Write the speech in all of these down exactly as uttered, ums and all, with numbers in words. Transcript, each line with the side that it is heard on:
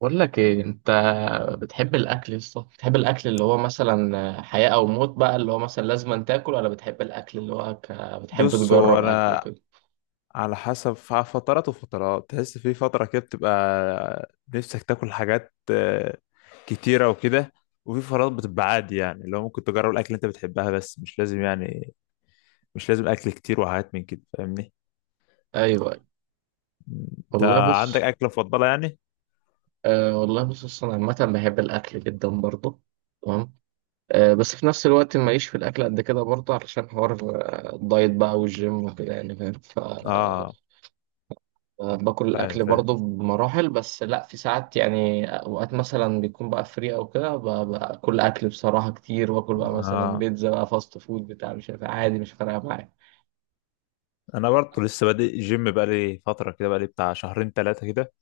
right: بقول لك ايه انت، بتحب الاكل لسه؟ بتحب الاكل اللي هو مثلا حياة او موت بقى اللي هو مثلا لازم أن تاكل، ولا بتحب الاكل اللي هو ك... بتحب
left: بص هو
right: تجرب اكل
left: انا
right: وكده؟
left: على حسب ف- فترات وفترات. تحس في فتره كده بتبقى نفسك تاكل حاجات آه، كتيره وكده. وفي فترات بتبقى عادي، يعني اللي هو ممكن تجرب الاكل اللي انت بتحبها بس مش لازم، يعني مش لازم اكل كتير وحاجات من كده. فاهمني؟
right: ايوه أيوة.
left: انت
right: والله
left: عندك
right: بص.
left: اكله مفضله يعني؟
right: آه والله بص، أصل انا عامة بحب الاكل جدا برضه. تمام. آه بس في نفس الوقت ماليش في الاكل قد كده برضه، علشان حوار آه، الدايت بقى والجيم وكده يعني فاهم.
left: اه،
right: آه، باكل
left: فاهم
right: الاكل
left: فاهم.
right: برضه بمراحل، بس لا في ساعات، يعني اوقات مثلا بيكون بقى فري او كده ب- باكل اكل بصراحه كتير، واكل بقى مثلا
left: اه،
right: بيتزا بقى فاست فود بتاع مش عارف إيه، عادي مش فارقه معايا.
left: انا برضه لسه بادئ الجيم بقالي فتره كده، بقالي بتاع شهرين ثلاثه كده.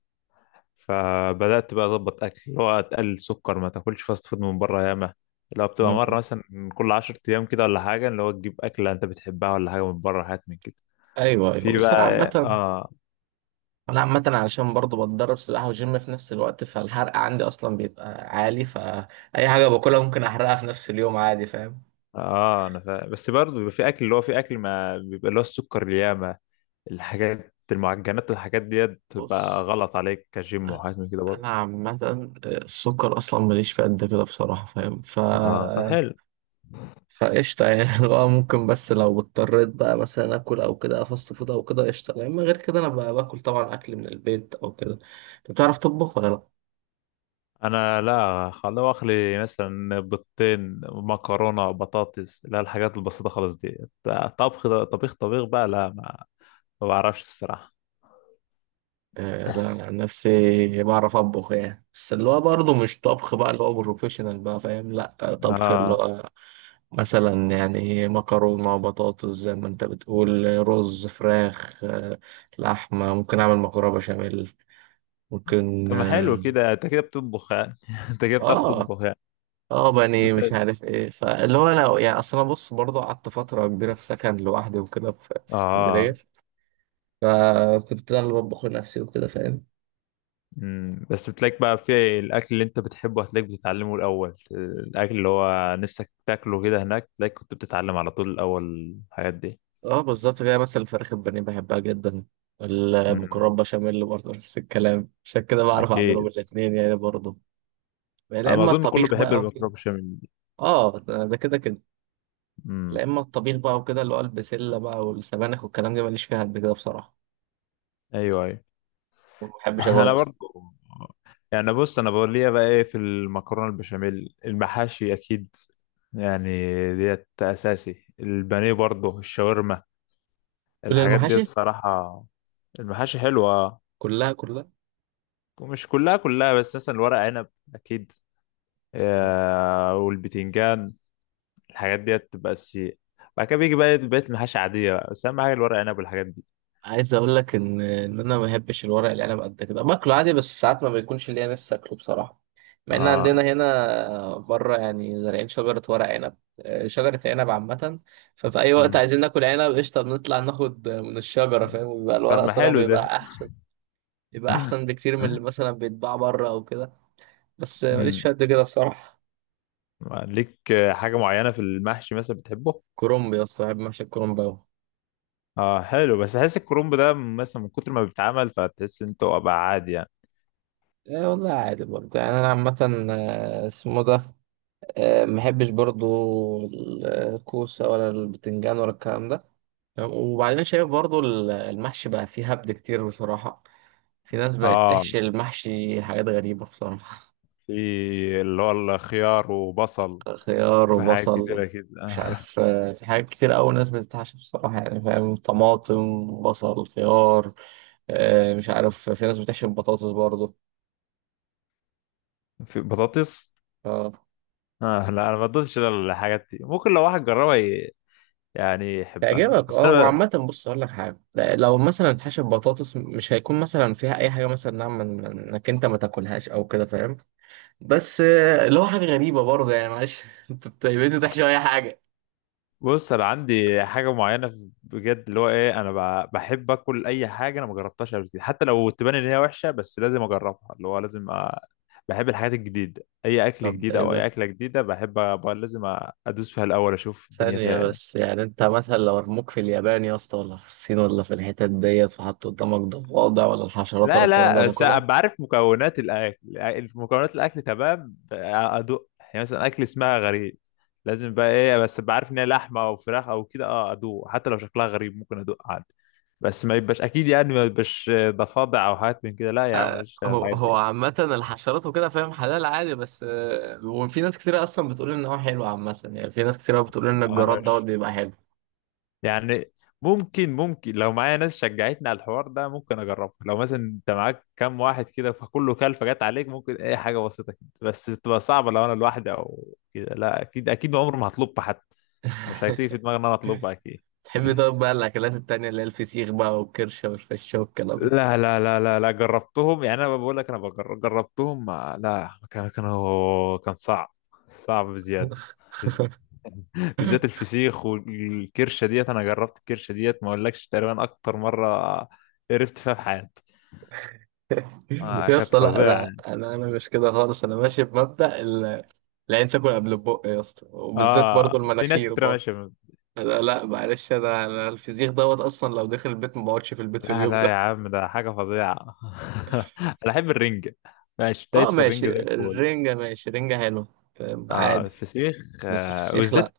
left: فبدات بقى اظبط اكل، اللي هو تقلل سكر، ما تاكلش فاست فود من بره، ياما لو بتبقى مره
right: م-
left: مثلا كل عشر ايام كده ولا حاجه، اللي هو تجيب اكله انت بتحبها ولا حاجه من بره حاجات من كده.
right: ايوه ايوه
left: في
right: بس انا
left: بقى
right: عامه.
left: اه.
right: انا عامه علشان برضه بتدرب سباحه وجيم في نفس الوقت، فالحرق عندي اصلا بيبقى عالي، فاي حاجه باكلها ممكن احرقها في نفس اليوم عادي فاهم.
left: اه، انا فا... بس برضه بيبقى في اكل، اللي هو في اكل ما بيبقى اللي هو السكر ياما الحاجات المعجنات والحاجات ديت بتبقى
right: بص،
left: غلط عليك كجيم
right: انا
left: وحاجات من كده برضه.
right: أنا عامه، السكر اصلا ماليش فيه قد كده بصراحه فاهم ف
left: اه طب حلو.
right: فقشطة يعني اللي هو ممكن، بس لو اضطريت بقى مثلا آكل أو كده فاست فود أو كده قشطة، لأن غير كده أنا بقى باكل طبعا أكل من البيت أو كده. أنت بتعرف تطبخ ولا لأ؟
left: انا لا، خلوه اخلي مثلا بيضتين مكرونه بطاطس، لا الحاجات البسيطه خالص دي. طبخ ده- طبيخ طبيخ بقى لا، ما ما بعرفش الصراحه.
right: آه لا، أنا عن نفسي بعرف أطبخ يعني، بس اللي هو برضه مش طبخ بقى اللي هو بروفيشنال بقى فاهم. لأ آه، طبخ اللي
left: اه
right: هو مثلا يعني مكرونة بطاطس زي ما أنت بتقول، آه، رز فراخ، آه، لحمة، ممكن أعمل مكرونة بشاميل ممكن
left: طب ما حلو
right: آه,
left: كده، انت كده بتطبخ يعني. انت كده بتعرف
right: آه.
left: تطبخ يعني.
right: اه بني مش
left: بت...
right: عارف ايه، فاللي هو انا يعني، اصل انا بص برضه قعدت فتره كبيره في سكن لوحدي وكده في في اسكندريه،
left: اه.
right: فكنت انا اللي بطبخ لنفسي وكده فاهم.
left: أمم، بس بتلاقيك بقى في الاكل اللي انت بتحبه هتلاقيك بتتعلمه الاول، الاكل اللي هو نفسك تاكله كده هناك تلاقيك كنت بتتعلم على طول الاول الحاجات دي.
right: اه بالظبط كده، مثلا الفراخ البانيه بحبها جدا. المكرونه
left: امم.
right: بشاميل برضه نفس الكلام، عشان كده بعرف اعملهم
left: اكيد.
right: الاثنين يعني برضه. يا
left: انا
right: اما
left: اظن كله
right: الطبيخ
left: بيحب
right: بقى وكده.
left: المكرونه بشاميل دي.
right: اه ده ده كده كده.
left: امم.
right: يا اما الطبيخ بقى وكده اللي هو البسله بقى والسبانخ والكلام ده ماليش فيها قد كده بصراحه،
left: ايوه ايوه.
right: ما بحبش اكلها
left: انا
right: اصلا.
left: برضو يعني. بص انا بقول ليها بقى ايه، في المكرونه البشاميل المحاشي اكيد يعني، ديت اساسي، البانيه برضو، الشاورما
right: كل
left: الحاجات ديت
right: المحاشي،
left: الصراحه. المحاشي حلوه آه.
right: كلها كلها.
left: ومش كلها كلها، بس مثلا الورق عنب اكيد، آه، والبتنجان الحاجات ديت تبقى اساسيه. بعد كده بيجي بقى إيه، بقيه المحاشي عاديه بقى، بس اهم حاجه الورق عنب والحاجات دي.
right: عايز اقول لك ان ان انا ما بحبش الورق العنب قد كده، باكله عادي بس ساعات ما بيكونش ليا نفسي اكله بصراحه. مع ان عندنا
left: اه.
right: هنا بره يعني زارعين شجره ورق عنب، آه، شجره عنب عامه. ففي اي وقت
left: أمم.
right: عايزين ناكل عنب قشطه بنطلع ناخد من الشجره فاهم، وبيبقى
left: طب
right: الورق
left: ما
right: صالح
left: حلو ده.
right: بيبقى احسن. بيبقى احسن بكتير من اللي مثلا بيتباع بره او كده، بس آه، ماليش
left: أمم.
right: في قد كده بصراحه.
left: ليك حاجة معينة في المحشي مثلا بتحبه؟
right: كرنب يا اسطى، بحب محشي الكرنب أوي.
left: اه حلو، بس احس الكرنب ده مثلا من كتر ما بيتعمل فتحس انت هو بقى عادي يعني.
right: ايه والله عادي برضه يعني، انا عامة، آه، اسمه ده، آه، محبش برضو الكوسة ولا البتنجان ولا الكلام ده. وبعدين شايف برضو ال- المحشي بقى فيه هبد كتير بصراحة، في ناس بقت
left: اه،
right: تحشي المحشي حاجات غريبة بصراحة.
left: في اللي هو الخيار وبصل،
right: خيار
left: وفي حاجات
right: وبصل،
left: كتيرة كده.
right: مش
left: آه.
right: عارف، آه، في حاجات كتير أوي ناس بتتحشي بصراحة يعني فاهم، طماطم بصل خيار، آه، مش عارف في ناس بتحشي بطاطس برضو.
left: في بطاطس.
right: آه.
left: اه لا، انا ما بدوتش الحاجات دي، ممكن لو واحد جربها ي- يعني يحبها،
right: تعجبك،
left: بس
right: اه هو
left: انا
right: عامة بص اقول لك حاجة، لو مثلا اتحشى بطاطس مش هيكون مثلا فيها اي حاجة مثلا نعم من- من- انك انت ما تاكلهاش او كده فاهم، بس آه، اللي هو حاجة غريبة برضه يعني معلش انت بتعمل تحشي اي حاجة؟
left: بص، انا عندي حاجه معينه في- بجد، اللي هو ايه، انا ب- بحب اكل اي حاجه انا ما جربتهاش قبل كده، حتى لو تبان ان هي وحشه بس لازم اجربها، اللي هو لازم أ... بحب الحاجات الجديده، اي اكل
right: طب
left: جديد
right: ايه
left: او اي
right: ده؟
left: اكله جديده بحب أ... ب- لازم أ- ادوس فيها الاول اشوف الدنيا
right: ثانية
left: فيها إيه.
right: بس، يعني انت مثلا لو رموك في اليابان يا اسطى ولا في الصين ولا في الحتت ديت، وحط قدامك ضفادع ولا الحشرات ولا
left: لا
right: الكلام ده
left: لا، بس
right: هتاكلها؟
left: ابقى عارف مكونات الاكل، مكونات الاكل تمام ادوق، يعني مثلا اكل اسمها غريب لازم بقى ايه، بس ابقى عارف ان هي لحمه او فراخ او كده، اه ادوق حتى لو شكلها غريب ممكن ادوق عادي، بس ما يبقاش اكيد، يعني ما يبقاش ضفادع او حاجات من كده، لا يا عم ماليش في
right: هو
left: الحاجات
right: هو
left: دي.
right: عامة الحشرات وكده فاهم حلال عادي، بس آه، وفي ناس كتير اصلا بتقول ان هو حلو، عامة يعني في ناس كتير بتقول ان الجراد دوت
left: معرفش
right: بيبقى حلو.
left: يعني. ممكن ممكن لو معايا ناس شجعتني على الحوار ده ممكن اجربه، لو مثلا انت معاك كام واحد كده فكله كلفه جت عليك، ممكن اي حاجه بسيطه كده بس تبقى صعبه، لو انا لوحدي او كده لا، اكيد اكيد عمري ما هطلبها، حتى مش هتيجي في دماغي ان انا اطلبها اكيد.
right: تحبي طيب بقى الأكلات التانية اللي هي الفسيخ بقى والكرشة والفشة والكلام ده؟
left: لا لا لا لا لا، جربتهم يعني، انا بقول لك انا بجر- جربتهم، ما- لا كان، كان هو- كان صعب، صعب بزياده. بز- بالذات الفسيخ والكرشه ديت، انا جربت الكرشه ديت ما اقولكش تقريبا اكتر مره قرفت فيها في حياتي. آه
right: يا
left: كانت
right: اسطى لا،
left: فظيعه
right: أنا
left: يعني.
right: أنا أنا مش كده خالص، أنا ماشي بمبدأ ال- العين تاكل قبل البق يا اسطى، وبالذات برضو
left: اه في ناس
right: المناخير
left: كتير
right: برضو.
left: ماشيه ب-
right: لا لا معلش، أنا أنا الفسيخ دوت أصلا لو دخل البيت ما بقعدش في البيت في
left: لا
right: اليوم
left: لا
right: ده.
left: يا عم، ده حاجه فظيعه. انا احب الرنجه، ماشي
right: أه
left: دايس في
right: ماشي
left: الرنجه زي الفل.
right: الرنجة، ماشي رنجة حلوة. فاهم؟
left: اه
right: عادي.
left: الفسيخ،
right: بس
left: آه
right: الفسيخ لا.
left: وبالذات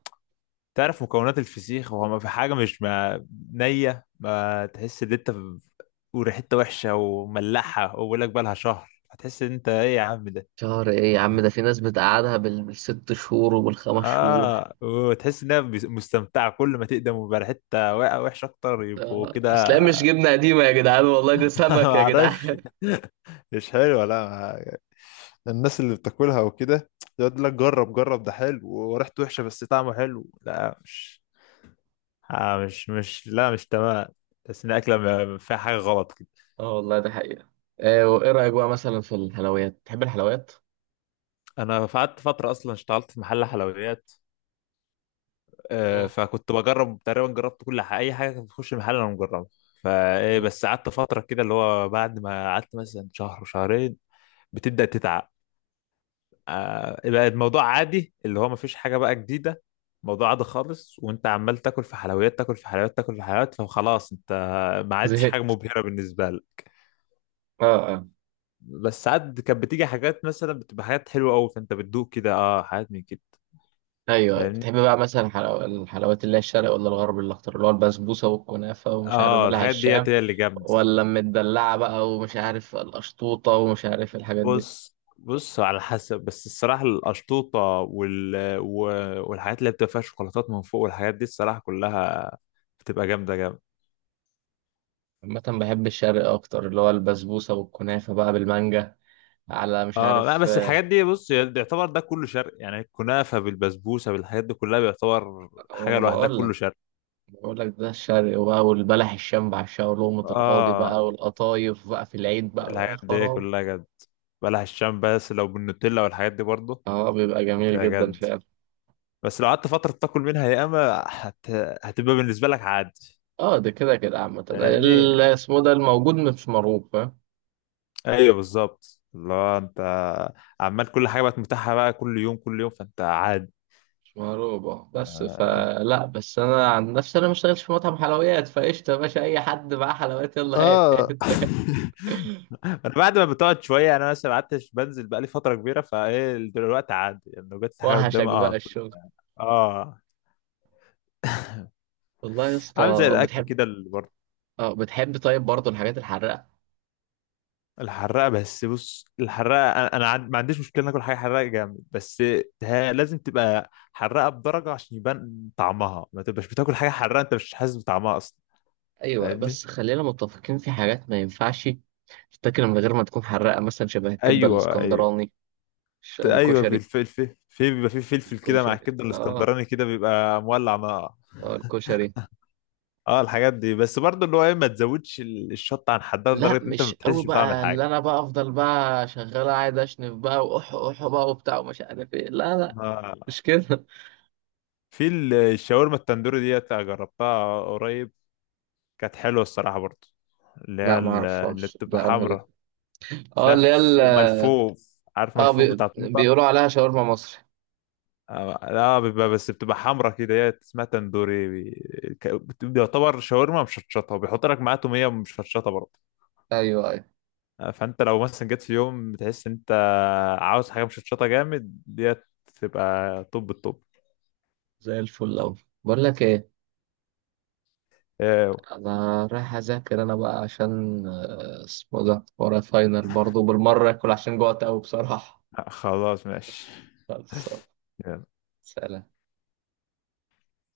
left: تعرف مكونات الفسيخ، هو ما في حاجة مش ما نية ما تحس ان انت ب- وريحتها وحشة وملحة، وبقول لك بقالها شهر هتحس ان انت ايه يا عم ده.
right: شهر إيه يا عم؟ ده في ناس بتقعدها بال- بالست شهور وبالخمس شهور.
left: اه وتحس انها بس- مستمتعة كل ما تقدم ويبقى ريحتها وا- وحشة اكتر يبقوا
right: ده- أصل هي
left: كده.
right: مش جبنة قديمة يا جدعان والله، ده سمك يا
left: معرفش.
right: جدعان.
left: مش حلوه، لا ما- الناس اللي بتاكلها وكده يقعد لك جرب جرب ده حلو وريحته وحشه بس طعمه حلو، لا مش، آه مش مش لا مش تمام. بس ان الاكلة ما- فيها حاجة غلط.
right: اه والله ده حقيقة. آه وايه رأيك بقى مثلا في الحلويات؟ تحب الحلويات؟
left: انا قعدت فتره اصلا اشتغلت في محل حلويات، آه،
right: مم.
left: فكنت بجرب تقريبا، جربت كل حاجه اي حاجه كانت بتخش المحل انا مجربها. فايه
right: مم.
left: بس قعدت فتره كده، اللي هو بعد ما قعدت مثلا شهر وشهرين بتبدا تتعب. آه، بقى الموضوع عادي، اللي هو مفيش حاجه بقى جديده، الموضوع عادي خالص، وانت عمال تاكل في حلويات تاكل في حلويات تاكل في حلويات، فخلاص انت ما عادش حاجه
right: زهقت.
left: مبهره بالنسبه لك.
right: اه اه.
left: بس ساعات كانت بتيجي حاجات مثلا بتبقى حاجات حلوه قوي فانت بتدوق كده، اه حاجات من كده.
right: ايوه
left: فاهمني؟
right: بتحب بقى مثلا حلو... الحلويات اللي هي الشرق ولا الغرب؟ اللي اختار اللي هو البسبوسة والكنافة ومش عارف
left: اه
right: بلح
left: الحاجات
right: الشام،
left: ديت هي اللي جامدة.
right: ولا المدلعة بقى ومش عارف القشطوطة ومش عارف الحاجات دي؟
left: بص بص على حسب، بس الصراحة القشطوطة وال... و... والحاجات اللي بتبقى فيها شوكولاتات من فوق والحاجات دي الصراحة كلها بتبقى جامدة جامدة.
right: عامة بحب الشرق اكتر، اللي هو البسبوسة والكنافة بقى بالمانجا، على مش
left: اه لا،
right: عارف،
left: بس
right: آه،
left: الحاجات دي بص يعتبر ده كله شرق، يعني الكنافة بالبسبوسة بالحاجات دي كلها بيعتبر حاجة
right: وانا
left: لوحدها
right: بقول.
left: كله شرق.
right: بقول لك ده الشرق بقى، والبلح الشام بعشقه ولقمة القاضي
left: اه
right: بقى والقطايف بقى في العيد بقى يا
left: الحاجات دي
right: خراب.
left: كلها جد. بلح الشام بس لو بالنوتيلا والحاجات دي برضه
right: اه بيبقى جميل
left: بتبقى
right: جدا
left: جد،
right: فعلا.
left: بس لو قعدت فترة تاكل منها يا اما هت... هتبقى بالنسبة لك عادي.
right: اه ده كده كده عامة، ال-
left: فاهمني؟
right: اسمه ده الموجود مش مرغوب فاهم.
left: ايوه بالظبط، اللي هو انت عمال كل حاجه بقت متاحه بقى، كل يوم كل يوم فانت عادي.
right: مش مرغوب اه، بس فلا بس انا عن نفسي انا ما اشتغلش في مطعم حلويات فقشطة يا باشا، اي حد معاه حلويات يلا هات
left: اه.
right: هات هات.
left: انا بعد ما بتقعد شويه، انا مثلا قعدت بنزل بقى لي فتره كبيره، فايه دلوقتي عادي، يعني لو جت حاجه
right: وحشك
left: قدامي اه
right: بقى
left: هاكل.
right: الشغل.
left: اه،
right: والله يا
left: عامل زي
right: اسطى
left: الاكل
right: بتحب.
left: كده اللي برضه.
right: اه بتحب طيب برضه الحاجات الحراقة؟
left: الحراقه بس، بص الحراقه انا، انا عن- ما عنديش مشكله ناكل حاجه حراقه جامد، بس ها- لازم تبقى حراقه بدرجه عشان يبان طعمها، ما تبقاش بتاكل حاجه حراقه انت مش حاسس بطعمها اصلا.
right: ايوه،
left: فاهمني؟
right: بس خلينا متفقين في حاجات ما ينفعش تتاكل من غير ما تكون حراقه، مثلا شبه الكبده
left: ايوه ايوه.
right: الاسكندراني، ش-
left: ايوه
right: الكشري.
left: بالفلفل، في بيبقى في فلفل كده مع
right: الكشري
left: الكبده
right: اه.
left: الاسكندراني كده بيبقى مولع نار.
right: اه الكشري.
left: اه الحاجات دي، بس برضه اللي هو ايه، ما تزودش ال- الشطه عن حدها
right: لا
left: لدرجه ان انت ما
right: مش قوي
left: بتحسش بطعم
right: بقى،
left: الحاجه.
right: اللي انا بقى افضل بقى شغال قاعد اشنف بقى واح اح بقى وبتاع ومش عارف ايه، لا لا
left: آه.
right: مش كده
left: في ال- الشاورما التندوري ديت جربتها قريب، كانت حلوه الصراحه برضه، اللي هي
right: لا ما
left: ال- اللي
right: اعرفهاش
left: بتبقى
right: ده انا دي.
left: حمرا،
right: اه اللي هي ال-
left: تلف ملفوف، عارف
right: اه
left: ملفوف
right: بي...
left: بتاع طنطا.
right: بيقولوا عليها شاورما مصري.
left: آه، لا بيبقى، بس بتبقى حمرا كده، هي اسمها تندوري بي- ك- بت- بيعتبر شاورما مشطشطه، وبيحط لك معاه توميه مشطشطه برضه.
right: ايوه ايوه.
left: فانت لو مثلا جيت في يوم بتحس ان انت عاوز حاجه مشطشطه جامد ديت تبقى طب الطب.
right: زي الفل اوي. بقول لك ايه،
left: آه،
right: انا رايح اذاكر انا بقى عشان آه، اسمه ده ورايا فاينل برضه بالمره، اكل عشان جوعت قوي بصراحه.
left: خلاص ماشي.
right: خلاص. سلام.